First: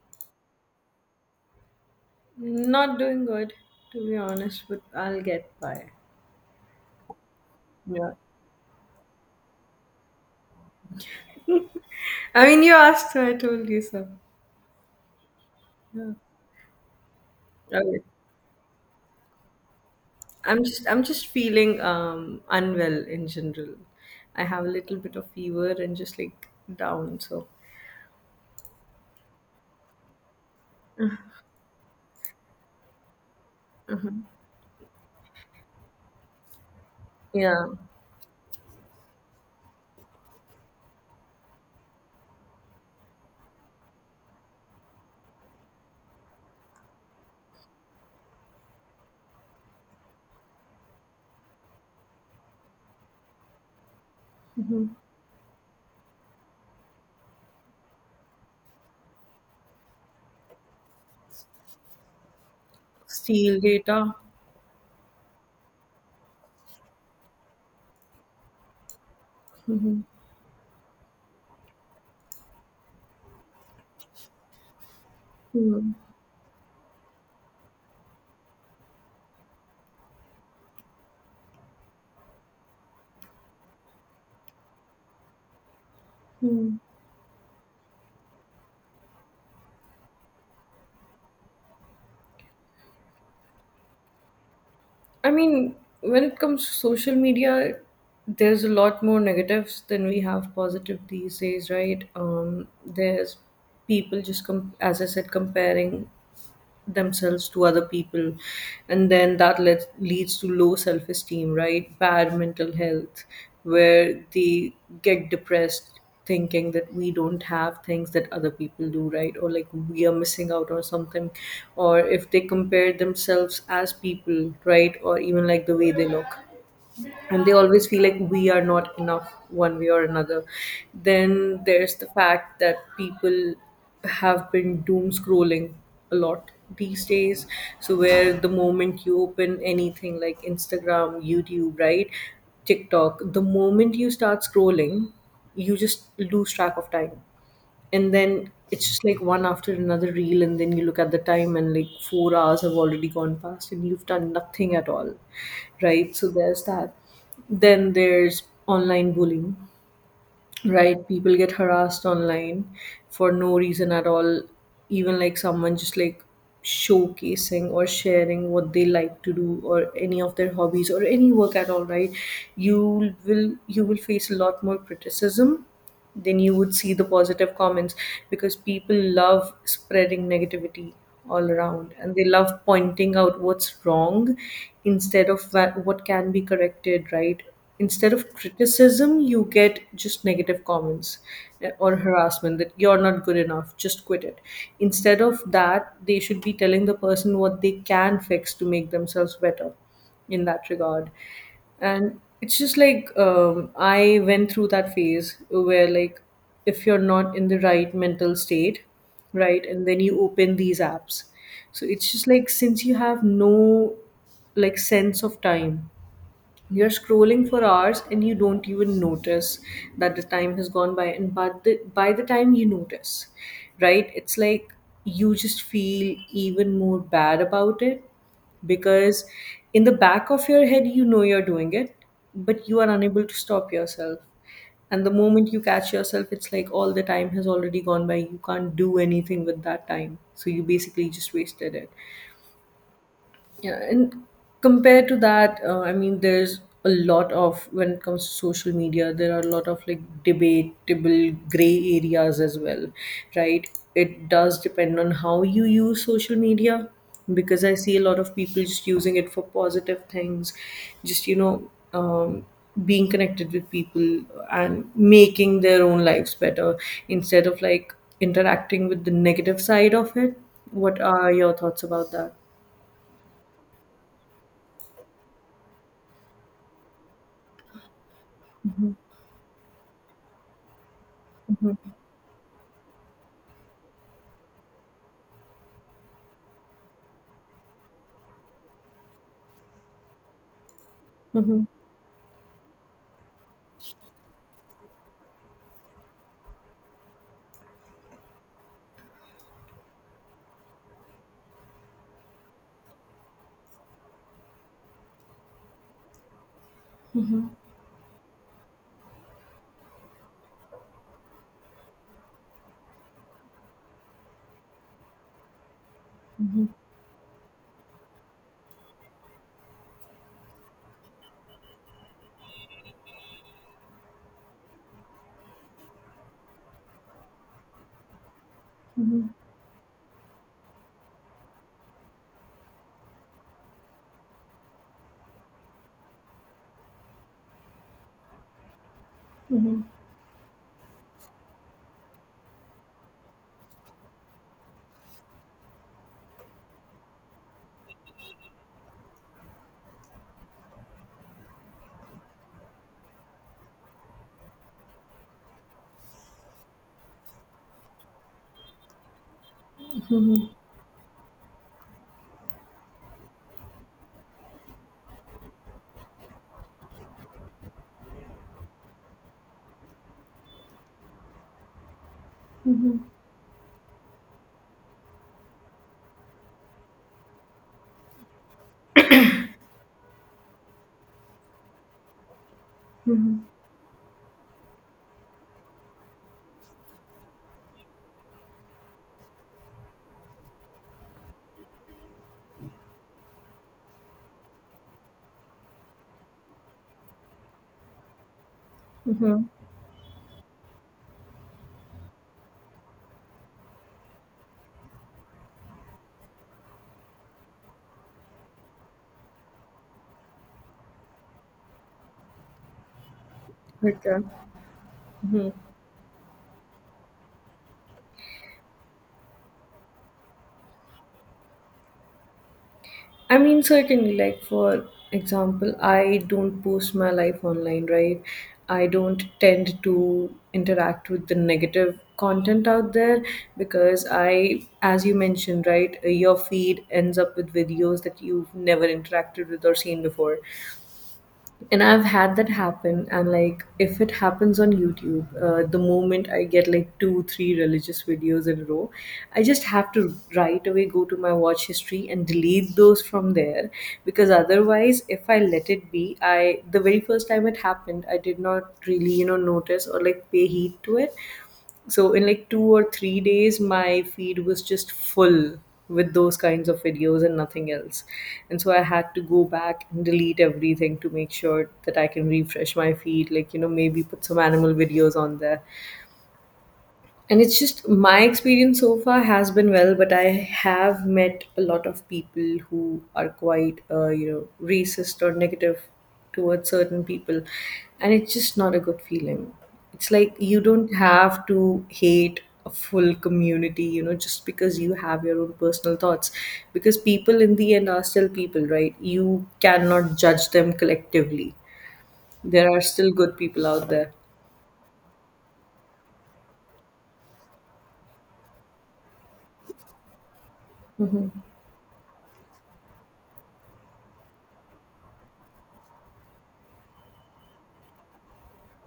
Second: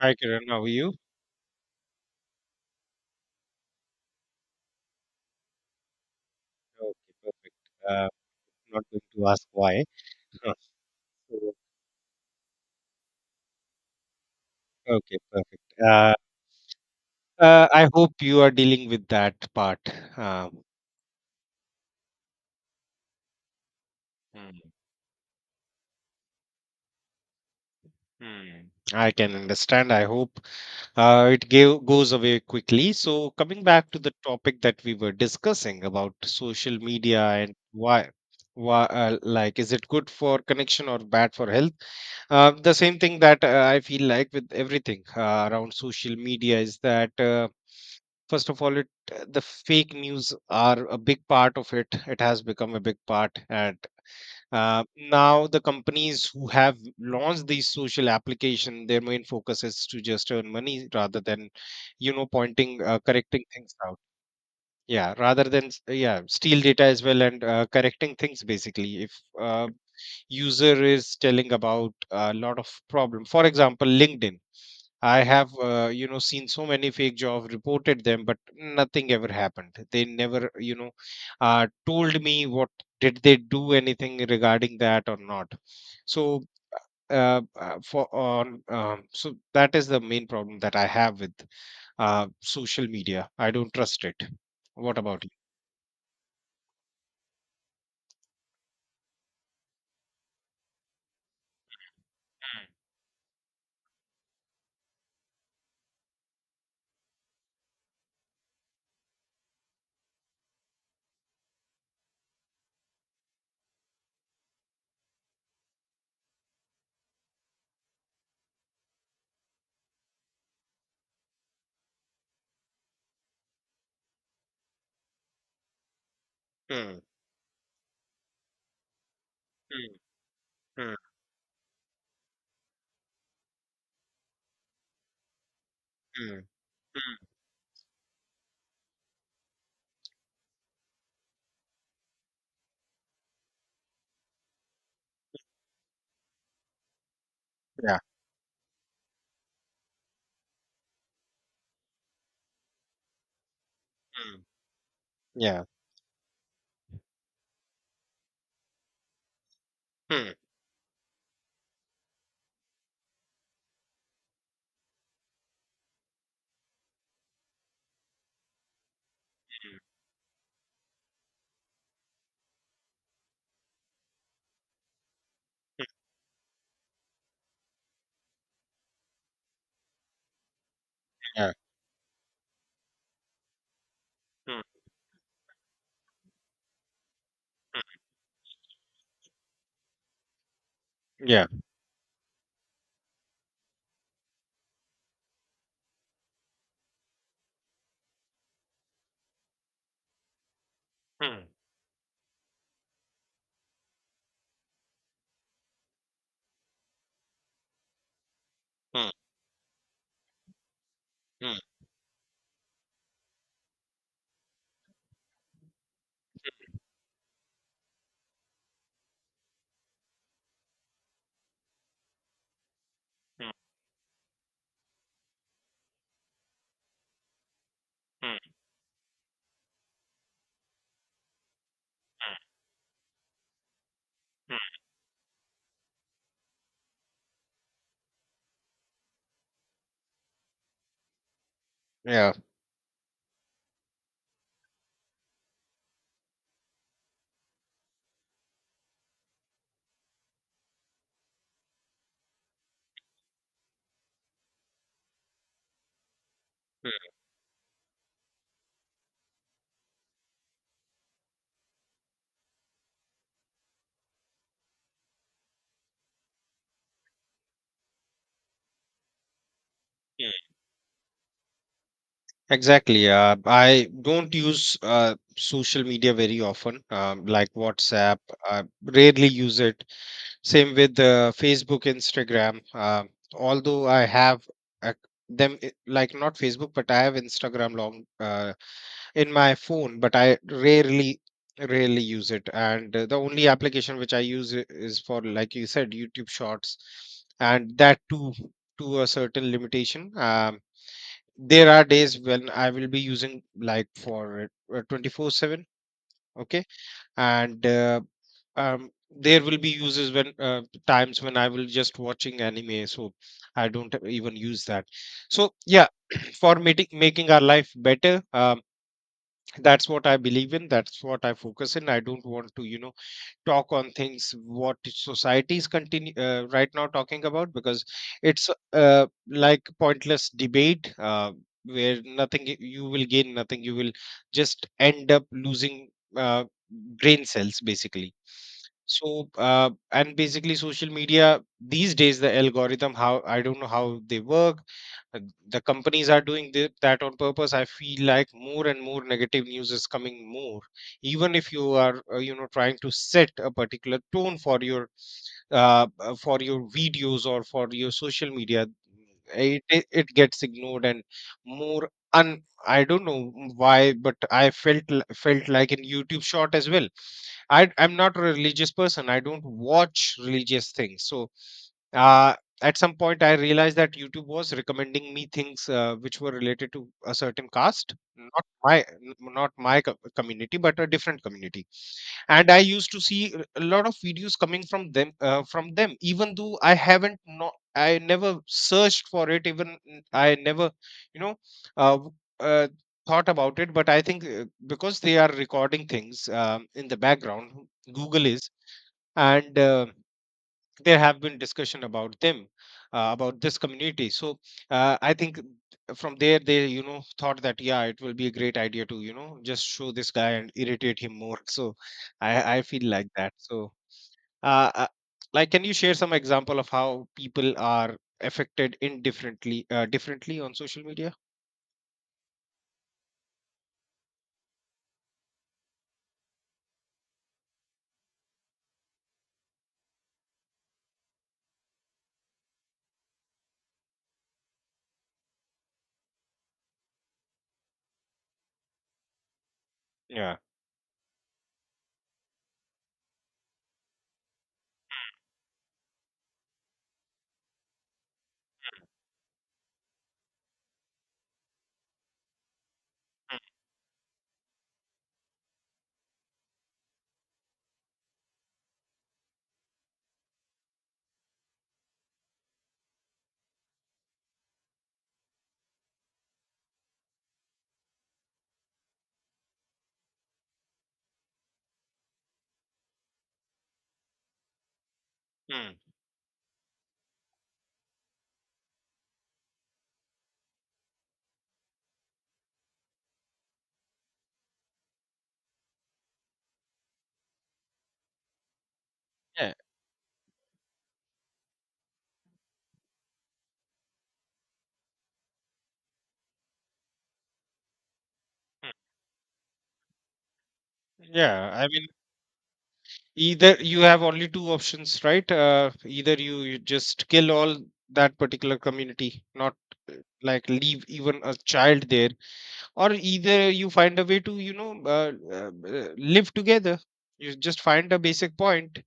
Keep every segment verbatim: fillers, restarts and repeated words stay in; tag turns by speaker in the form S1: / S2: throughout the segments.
S1: Hi, Kiran. How are you?
S2: Not doing good, to be honest, but I'll get by.
S1: Okay, perfect. Uh,
S2: Yeah.
S1: Not going to ask why. Huh. So,
S2: I mean, you asked, so I told you so.
S1: Okay, perfect.
S2: Yeah.
S1: Uh, uh, I
S2: Okay.
S1: hope you are dealing with that part. Um,
S2: I'm just, I'm just feeling um unwell in general. I have
S1: Hmm.
S2: a little bit of fever and just like down. So,
S1: Hmm. I can understand. I hope uh, it gave, goes away quickly. So, coming back to the
S2: mhm,
S1: topic that we were discussing about social media and
S2: yeah,
S1: why, why uh, like, is it good for connection or bad for health? Uh, the same thing that uh, I feel like with everything uh, around social media is that. Uh, first of all it the fake news are a big part of it it has become a big part. And uh, Now the companies who have launched these social application, their main focus is to just earn money rather than you know pointing uh, correcting
S2: steel
S1: things out,
S2: data.
S1: yeah, rather than s- yeah, steal data as well, and uh, correcting things basically. If uh,
S2: Mm-hmm.
S1: user is telling about a lot of problem, for example, LinkedIn. I have uh, you know seen so many fake job reported them, but nothing ever happened. They never you know uh, told me what did they do anything regarding that or not. So
S2: Hmm.
S1: uh, uh, for on um, so that is the main problem that I have with uh, social media. I don't trust it. What about
S2: I
S1: you?
S2: mean, when it comes to social media, there's a lot more negatives than we have positive these days, right? Um, there's people just, com- as I said, comparing themselves to other people, and then that let, leads to low self-esteem, right? Bad mental health where they get depressed, thinking that we don't have things that other people do, right, or like we are missing out on something, or if they compare themselves as people, right, or even like the way they look,
S1: Mm,
S2: and they always feel like we are not enough one way
S1: mm,
S2: or another.
S1: mm,
S2: Then there's the fact that people have been doom scrolling a
S1: mm,
S2: lot these
S1: mm,
S2: days, so where the moment you open anything like Instagram, YouTube, right, TikTok, the moment you start scrolling, you just lose track of time,
S1: yeah,
S2: and then it's just like one after another reel, and then you look at the time and like four hours have already gone past and you've done
S1: mm,
S2: nothing at all,
S1: yeah,
S2: right? So there's that. Then there's online bullying,
S1: mm,
S2: right? People get harassed online for no reason at all, even like someone just like showcasing or sharing what they like to do
S1: mm,
S2: or any of their hobbies or any work at all, right? You will you will face a lot more criticism then you would see the positive comments, because people love spreading negativity all
S1: yeah,
S2: around and they love pointing out what's wrong
S1: mm,
S2: instead of wha- what can be corrected, right? Instead of criticism you get just negative comments,
S1: yeah,
S2: eh, or harassment that you're not good enough, just quit it, instead of that they should be telling the person what they can fix to make themselves better in that regard.
S1: mm,
S2: And it's just like um, I went through that phase where like if you're not in the right mental state,
S1: mm,
S2: right, and then you open these apps,
S1: mm,
S2: so it's just like since you have no like sense of time, you're scrolling for hours and you don't even notice that the time has gone by. And but the, by the time you notice,
S1: mm,
S2: right, it's like you just feel even more bad about it,
S1: mm,
S2: because in the back of your head, you know you're doing it, but you are unable to stop yourself.
S1: mm,
S2: And the moment you catch yourself, it's like all the time has already gone by. You can't do anything with that time. So you basically just wasted it.
S1: yeah.
S2: Yeah, and compared to that, uh, I mean, there's a lot of when it comes to social media, there are a lot of like debatable gray areas as well, right? It does depend on how you use social media,
S1: Mm,
S2: because I see a lot of people just using it for positive things, just you know, um, being connected with people and making their own lives better instead of like interacting with the negative side of it.
S1: mm.
S2: What are your thoughts about that?
S1: Exactly. Uh, I don't use uh, social media very often, um, like WhatsApp. I rarely use it. Same with uh, Facebook, Instagram. Uh, although I have uh, them i- like not Facebook, but I have Instagram long uh, in my phone, but I rarely
S2: Mm-hmm.
S1: rarely use it. And uh, the only application which I use i- is for, like you said, YouTube Shorts, and that too to a certain limitation. Um, there are days when I will be using like for uh, twenty-four seven. Okay. and uh, um, there will be uses when uh, times when I will just watching anime, so I don't even use that. So yeah, for making making our life better, um, that's what I believe in. That's what I focus in. I don't want to you know talk on things what society is continue uh, right now talking about, because it's uh, like pointless debate uh, where nothing y- you will gain nothing, you will just end up losing uh, brain cells basically. So uh, and basically social media these days, the algorithm, how I don't know how they work. uh, the companies are doing thi- that on purpose. I feel like more and more negative news is coming more, even if you are uh, you know trying to set a particular tone for your uh, uh, for your videos or for your social media, it it it gets ignored and more un, I don't know why, but I felt l- felt like in YouTube short as well. I I'm not a religious person, I don't watch religious things. so uh, at some point I realized that YouTube was recommending me things uh, which were related to a certain caste, not my n- not my co- community, but a different community. And I used to see
S2: Mm-hmm.
S1: a a lot of videos coming from them uh, from them, even though I haven't not I never searched for it. even n- I never you know uh, w- uh, thought about it. But I think uh, because they are recording things um, in the background, Google is.
S2: Mm-hmm.
S1: And uh, There have been discussion about them uh, about this community. so uh, I think from there they you know thought that yeah, it will be a great idea to you know just show this guy and irritate him more so i i feel like that. So
S2: Okay.
S1: uh, uh,
S2: Mm-hmm.
S1: like, can you share some example of how people are affected indifferently uh, differently on social media?
S2: I mean, certainly, like for example, I don't post my life online, right? I don't tend to interact with the negative content out there, because I, as you mentioned, right, your feed ends up with videos that you've never interacted with or seen
S1: Yeah.
S2: before. And I've had that happen, and like if it happens on YouTube, uh, the moment I get like two three religious videos in a row, I just have to right away go to my watch history and delete those from there, because otherwise if I let it be, I, the very first time it happened, I did not really, you know, notice or like pay heed to it, so in like two or three days my feed was just full with those kinds of videos and nothing else. And so I had to go back and delete everything to make sure that I can refresh my feed, like you know, maybe put some animal videos on there.
S1: Hmm.
S2: And it's just my experience so far has been well, but I have met a lot of people who are quite uh, you know, racist or negative towards certain people, and it's just not a good feeling.
S1: Yeah.
S2: It's like you don't have to hate a full community, you know, just because you have your own personal thoughts, because people in the end are still people,
S1: Hmm.
S2: right? You cannot judge them
S1: Yeah,
S2: collectively.
S1: I mean,
S2: There are still good
S1: either
S2: people
S1: you
S2: out
S1: have
S2: there.
S1: only two options, right? Uh, either you, you just kill all that particular community, not uh, like leave even a child there, or either you find a way to you know uh, uh, uh, live together. You just find a basic point.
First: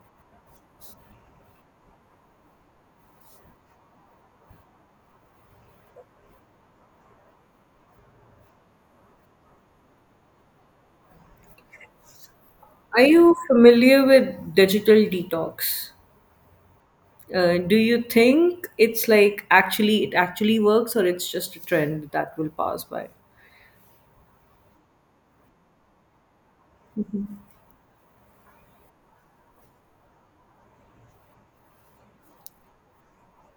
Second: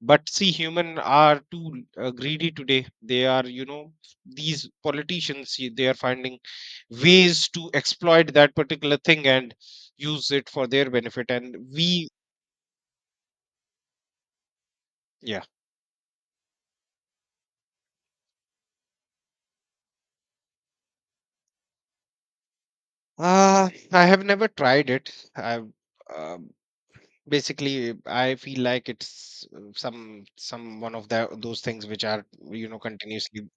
S1: But see, human are too uh, greedy today. They are you know these politicians, y- they are finding ways to exploit that particular thing and use it for their benefit, and we,
S2: Are you familiar with digital
S1: yeah.
S2: detox? Uh, do you think it's like actually it actually works, or it's just a trend that will pass by?
S1: Uh, I have never tried it. I've um, Basically I feel like it's uh, some some one of the those things which are you know continuously.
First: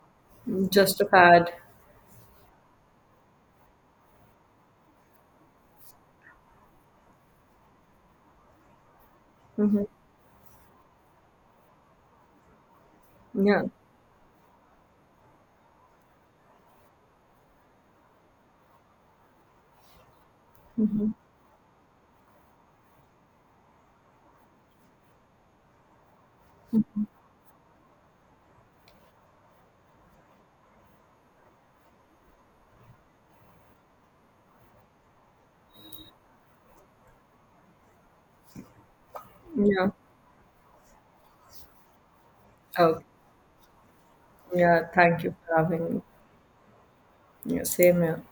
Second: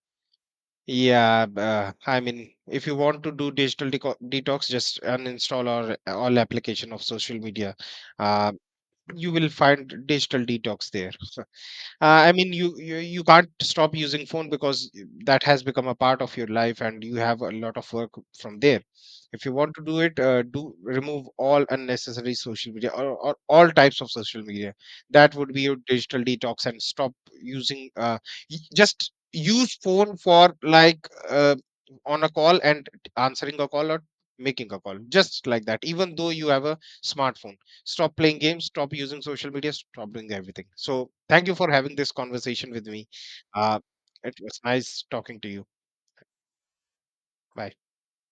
S2: Just a
S1: Yeah,
S2: fad.
S1: b- uh, I mean, if you want to do digital deco detox, just uninstall or all application of social media. Uh, you will
S2: Hmm.
S1: find digital detox there. uh, I mean you, you you can't
S2: Yeah.
S1: stop using phone, because that has become a part of your life and you have a lot of work from there. If you want to do it, uh, do remove all unnecessary social media, or, or all types of social media. That would be your digital detox, and stop using uh, y- just use phone for like uh, on a call and answering a call or making a call, just like that, even though you have a smartphone. Stop playing games, stop using social media,
S2: Yeah.
S1: stop doing everything. So, thank you for having this conversation with
S2: Okay.
S1: me. Uh, it was
S2: Yeah.
S1: nice
S2: Thank you
S1: talking to
S2: for
S1: you.
S2: having me. Yeah,
S1: Bye.
S2: same here.